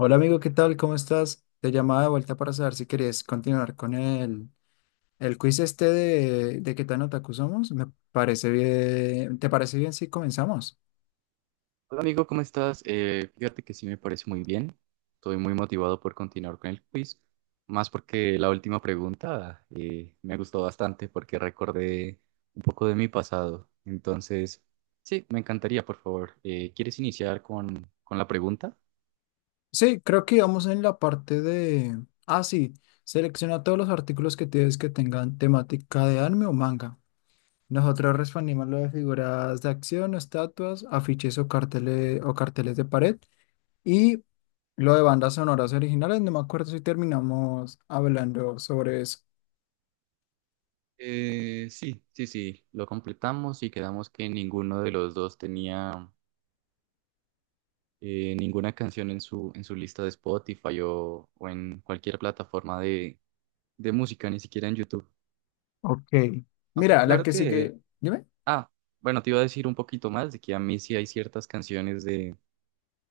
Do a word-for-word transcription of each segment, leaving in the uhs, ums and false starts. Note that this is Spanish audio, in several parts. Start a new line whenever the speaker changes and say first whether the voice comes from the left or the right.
left: Hola amigo, ¿qué tal? ¿Cómo estás? Te llamaba de vuelta para saber si querías continuar con el, el quiz este de, de qué tan otaku somos. Me parece bien. ¿Te parece bien si comenzamos?
right: Hola amigo, ¿cómo estás? Eh, fíjate que sí me parece muy bien. Estoy muy motivado por continuar con el quiz, más porque la última pregunta eh, me gustó bastante porque recordé un poco de mi pasado. Entonces, sí, me encantaría, por favor. Eh, ¿quieres iniciar con, con la pregunta?
left: Sí, creo que íbamos en la parte de... Ah, sí. Selecciona todos los artículos que tienes que tengan temática de anime o manga. Nosotros respondimos lo de figuras de acción, estatuas, afiches o carteles, o carteles de pared. Y lo de bandas sonoras originales. No me acuerdo si terminamos hablando sobre eso.
right: Eh, sí, sí, sí, lo completamos y quedamos que ninguno de los dos tenía eh, ninguna canción en su, en su lista de Spotify o, o en cualquier plataforma de, de música, ni siquiera en YouTube.
left: Ok.
right: Ok,
left: Mira, la
right: claro
left: que
right: que...
left: sigue. Dime.
right: Ah, bueno, te iba a decir un poquito más de que a mí sí hay ciertas canciones de,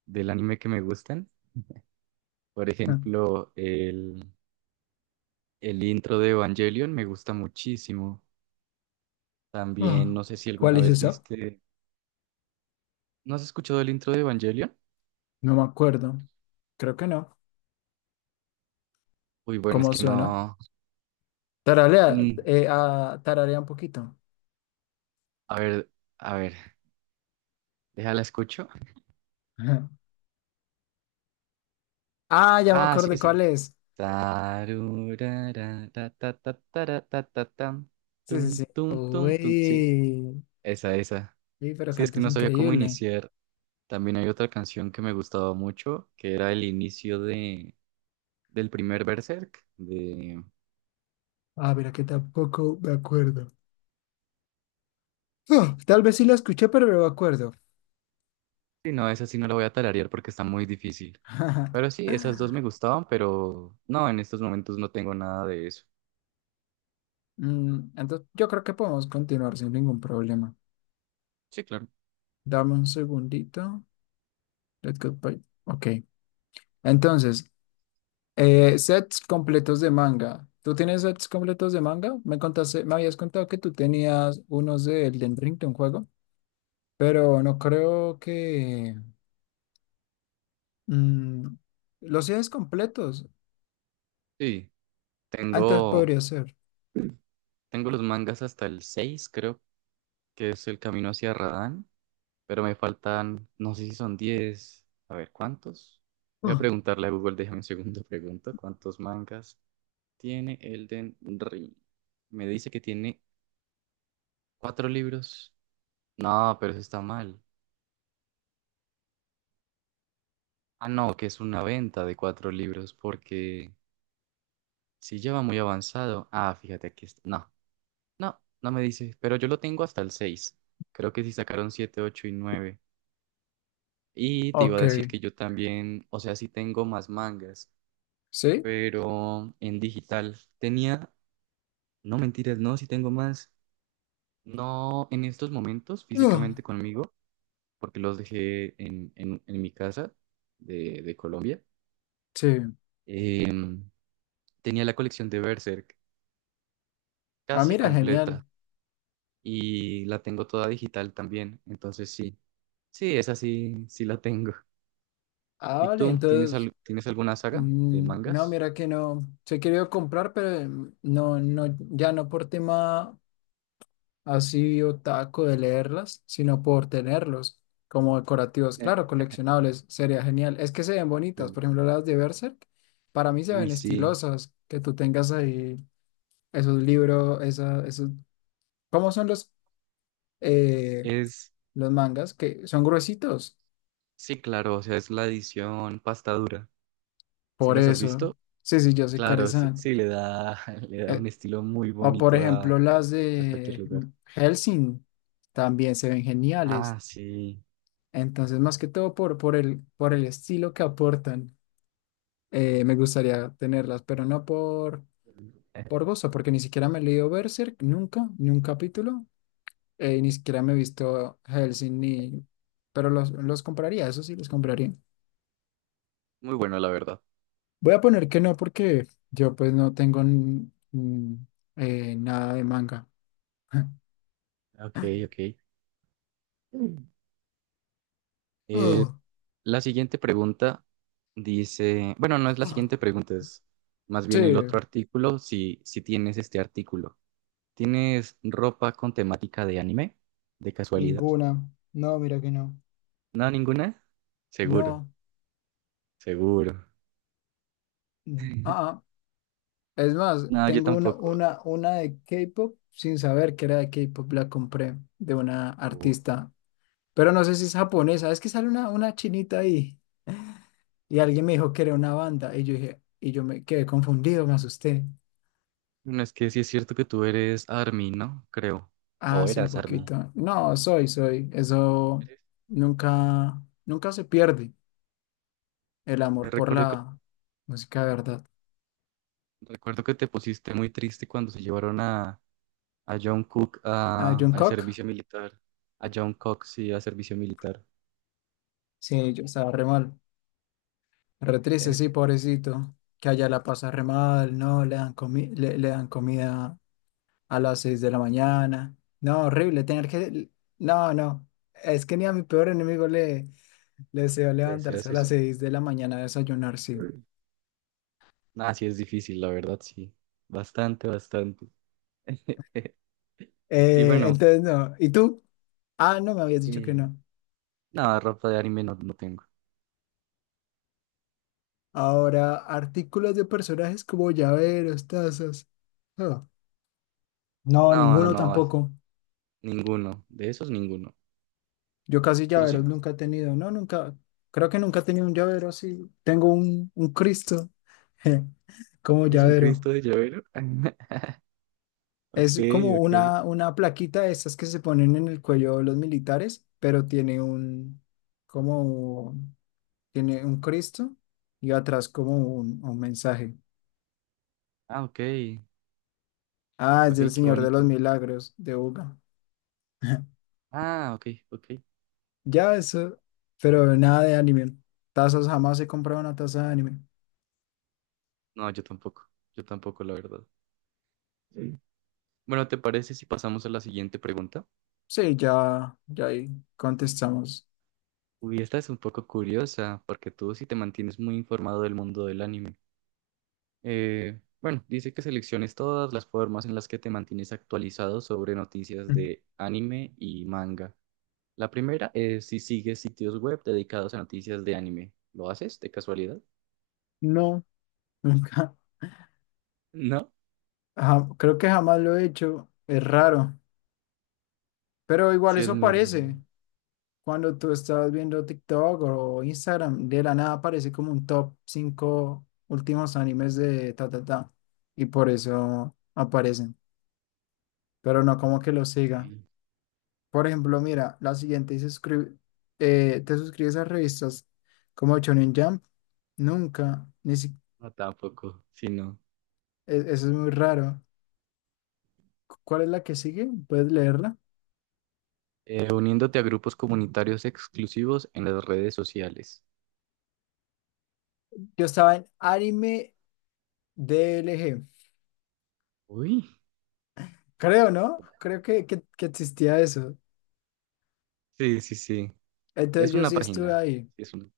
right: del anime que me gustan. Por
left: Ah.
right: ejemplo, el, el intro de Evangelion me gusta muchísimo. También,
left: Ah.
right: no sé si
left: ¿Cuál
right: alguna
left: es
right: vez
left: esa?
right: viste... ¿No has escuchado el intro de Evangelion?
left: No me acuerdo. Creo que no.
right: Uy, bueno, es
left: ¿Cómo
right: que
left: suena?
right: no...
left: Taralea,
right: mm,
left: eh, ah, tararea un poquito.
right: a ver, a ver, déjala escucho.
left: Ajá. Ah, ya me
right: Ah, sí,
left: acordé
right: sí.
left: cuál es.
right: Tarurara, ta, ta, ta, tara, ta, ta, tam,
left: Sí,
right: tum,
left: sí, sí.
right: tum, tum, tum. Sí,
left: Uy.
right: esa, esa.
left: Sí, pero
right: Sí, es que
left: cantas
right: no sabía cómo
left: increíble.
right: iniciar. También hay otra canción que me gustaba mucho, que era el inicio de, del primer Berserk. De...
left: Ah, mira que tampoco me acuerdo. Ah, tal vez sí la escuché, pero no me acuerdo.
right: Sí, no, esa sí no la voy a tararear porque está muy difícil. Pero sí, esas dos me gustaban, pero no, en estos momentos no tengo nada de eso.
left: Mm, entonces, yo creo que podemos continuar sin ningún problema.
right: Sí, claro.
left: Dame un segundito. Let's go. Bye. Ok. Entonces, eh, sets completos de manga. ¿Tú tienes sets completos de manga? Me contaste, me habías contado que tú tenías unos de Elden Ring de un juego, pero no creo que mm, los sets completos.
right: Sí,
left: Antes
right: tengo,
left: podría ser.
right: tengo los mangas hasta el seis, creo que es el camino hacia Radán, pero me faltan, no sé si son diez, a ver, ¿cuántos? Voy a
left: Ah,
right: preguntarle a Google, déjame un segundo, pregunto, ¿cuántos mangas tiene Elden Ring? Me dice que tiene cuatro libros. No, pero eso está mal. Ah, no, que es una venta de cuatro libros porque si ya va muy avanzado. Ah, fíjate, aquí está. No, no, no me dice, pero yo lo tengo hasta el seis. Creo que sí sacaron siete, ocho y nueve. Y te iba a
left: Ok.
right: decir que yo también, o sea, sí tengo más mangas,
left: ¿Sí?
right: pero en digital. Tenía, no mentiras, no, sí tengo más. No en estos momentos
left: ah.
right: físicamente conmigo, porque los dejé en, en- en mi casa de, de Colombia.
left: ¿Sí?
right: Em, tenía la colección de Berserk
left: Ah,
right: casi
left: mira, genial.
right: completa y la tengo toda digital también. Entonces sí, sí, esa sí, sí la tengo.
left: Ah,
right: ¿Y
left: vale,
right: tú tienes,
left: entonces,
right: al- tienes alguna saga de
left: mm, no,
right: mangas?
left: mira que no. Se quería comprar, pero mm, no, no, ya no por tema, así otaku de leerlas, sino por tenerlos como decorativos.
right: Eh.
left: Claro, coleccionables, sería genial. Es que se ven bonitas,
right: El-
left: por ejemplo, las de Berserk, para mí se
right: Uy,
left: ven
right: sí,
left: estilosas, que tú tengas ahí esos libros, esa, esos... ¿Cómo son los, eh,
right: es,
left: los mangas? Que son gruesitos,
right: sí, claro, o sea, es la edición pasta dura. ¿Sí
left: por
right: las has
left: eso.
right: visto?
left: Sí, sí, yo soy
right: Claro, sí,
left: carezán.
right: sí, le da, le da
left: Eh,
right: un estilo muy
left: o por
right: bonito a,
left: ejemplo, las
right: a cualquier
left: de
right: lugar.
left: Helsing, también se ven geniales.
right: Ah, sí.
left: Entonces, más que todo por, por el, por el estilo que aportan. Eh, me gustaría tenerlas, pero no por, por gozo, porque ni siquiera me he leído Berserk, nunca, ni un capítulo, eh, y ni siquiera me he visto Hellsing, ni... pero los, los compraría, eso sí, los compraría.
right: Muy bueno, la verdad.
left: Voy a poner que no, porque yo pues no tengo n- mm, eh, nada de manga.
right: Ok, ok. Mm. Eh,
left: Ah,
right: la siguiente pregunta dice, bueno, no es la
left: ah.
right: siguiente pregunta, es más
left: Sí,
right: bien el otro artículo, si, si tienes este artículo. ¿Tienes ropa con temática de anime? ¿De casualidad?
left: ninguna. No, mira que no.
right: No, ninguna. Seguro,
left: No.
right: seguro.
left: Mm. Ah, ah. Es más,
right: No, yo
left: tengo una,
right: tampoco.
left: una, una de K-pop sin saber que era de K-pop, la compré de una
right: Oh.
left: artista, pero no sé si es japonesa, es que sale una, una chinita ahí y alguien me dijo que era una banda y yo dije, y yo me quedé confundido, me asusté.
right: Bueno, es que sí es cierto que tú eres A R M Y, ¿no? Creo. O
left: Ah, sí, un
right: eras A R M Y.
left: poquito. No, soy, soy. Eso
right: Eres.
left: nunca, nunca se pierde el amor por
right: Recuerdo que,
left: la música de verdad.
right: recuerdo que te pusiste muy triste cuando se llevaron a a John Cook
left: Ah,
right: a- al
left: Jungkook,
right: servicio militar, a John Cox, sí, a servicio militar.
left: sí, yo estaba re mal. Re triste,
right: Eh,
left: sí, pobrecito, que allá la pasa re mal, no, le dan comi- le, le dan comida a las seis de la mañana. No, horrible, tener que... No, no, es que ni a mi peor enemigo le, le deseo levantarse
right: ¿Decías
left: a las
right: eso?
left: seis de la mañana a desayunar, sí.
right: Nah, sí es difícil, la verdad, sí. Bastante, bastante. Y
left: Eh,
right: bueno,
left: entonces, no, ¿y tú? Ah, no, me habías dicho que
right: eh,
left: no.
right: nada, ropa de anime no, no tengo.
left: Ahora, artículos de personajes como llaveros, tazas. Ah, no,
right: No, no,
left: ninguno
right: no, as-
left: tampoco.
right: ninguno. De esos, ninguno.
left: Yo casi
right: ¿Tú sí?
left: llaveros nunca he tenido, no, nunca, creo que nunca he tenido un llavero así. Tengo un, un Cristo como
right: ¿Eres un
left: llavero.
right: Cristo de llavero? Ok,
left: Es como
right: ok.
left: una, una plaquita de esas que se ponen en el cuello los militares, pero tiene un, como, tiene un Cristo y atrás como un, un mensaje.
right: Ah, ok.
left: Ah, es
right: Ok,
left: del
right: qué
left: Señor de los
right: bonito.
left: Milagros de Buga.
right: Ah, ok, ok.
left: Ya eso, pero nada de anime. Tazas, jamás he comprado una taza de anime.
right: No, yo tampoco. Yo tampoco, la verdad. Sí. Bueno, ¿te parece si pasamos a la siguiente pregunta?
left: Sí, ya, ya ahí contestamos.
right: Uy, esta es un poco curiosa, porque tú sí te mantienes muy informado del mundo del anime. Eh, bueno, dice que selecciones todas las formas en las que te mantienes actualizado sobre noticias de anime y manga. La primera es si sigues sitios web dedicados a noticias de anime. ¿Lo haces de casualidad?
left: No, nunca.
right: No,
left: Ja- creo que jamás lo he hecho. Es raro. Pero igual
right: sí es
left: eso
right: muy raro.
left: aparece. Cuando tú estás viendo TikTok o Instagram, de la nada aparece como un top cinco últimos animes de ta ta ta. Y por eso aparecen. Pero no como que lo siga.
right: Sí,
left: Por ejemplo, mira, la siguiente dice, suscri- eh, ¿te suscribes a revistas como Shonen Jump? Nunca. Ni si-
right: no, tampoco, sí, no.
left: e- Eso es muy raro. ¿Cu- ¿Cuál es la que sigue? ¿Puedes leerla?
right: Eh, uniéndote a grupos comunitarios exclusivos en las redes sociales.
left: Yo estaba en anime D L G.
right: Uy,
left: Creo, ¿no? Creo que, que, que existía eso.
right: sí, sí, sí.
left: Entonces
right: Es
left: yo
right: una
left: sí estuve
right: página.
left: ahí.
right: Sí es una.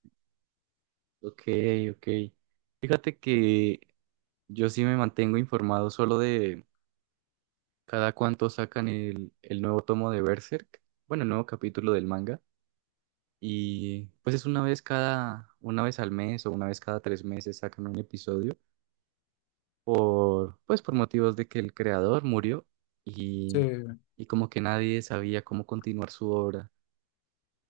right: Ok, ok. Fíjate que yo sí me mantengo informado solo de cada cuánto sacan el, el nuevo tomo de Berserk, bueno, el nuevo capítulo del manga. Y pues es una vez cada, una vez al mes o una vez cada tres meses sacan un episodio por, pues por motivos de que el creador murió
left: Sí.
right: y, y como que nadie sabía cómo continuar su obra.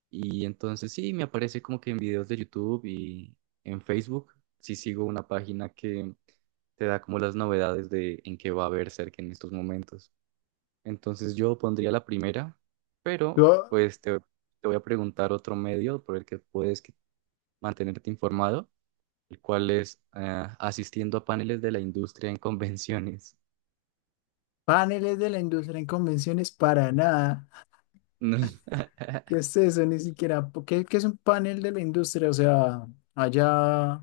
right: Y entonces sí, me aparece como que en videos de YouTube y en Facebook, sí sigo una página que te da como las novedades de en qué va a haber cerca en estos momentos. Entonces yo pondría la primera, pero
left: Yo,
right: pues te, te voy a preguntar otro medio por el que puedes que- mantenerte informado, el cual es eh, asistiendo a paneles de la industria en convenciones.
left: paneles de la industria en convenciones, para nada.
right: No.
left: ¿Qué es eso? Ni siquiera. ¿Qué, ¿qué es un panel de la industria? O sea, allá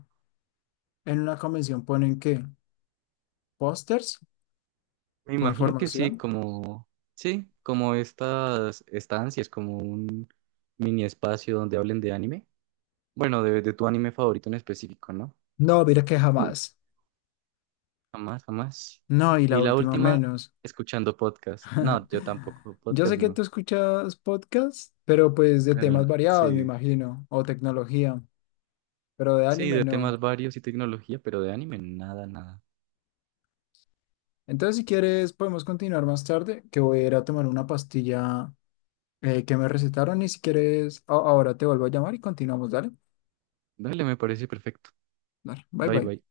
left: en una convención ¿ponen qué? ¿Pósters
right: Me
left: o
right: imagino que sí,
left: información?
right: como, sí, como estas estancias, como un mini espacio donde hablen de anime. Bueno, de, de tu anime favorito en específico, ¿no?
left: No, mira que jamás.
right: Jamás, jamás.
left: No, y la
right: Y la
left: última
right: última,
left: menos.
right: escuchando podcast. No, yo tampoco,
left: Yo
right: podcast
left: sé que
right: no.
left: tú escuchas podcasts, pero pues de
right: Pero
left: temas variados, me
right: sí,
left: imagino, o tecnología, pero de
right: sí,
left: anime
right: de
left: no.
right: temas varios y tecnología, pero de anime, nada, nada.
left: Entonces, si quieres, podemos continuar más tarde, que voy a ir a tomar una pastilla eh, que me recetaron y si quieres, a- ahora te vuelvo a llamar y continuamos, dale.
right: Dale, me parece perfecto.
left: Dale, bye
right: Bye,
left: bye.
right: bye.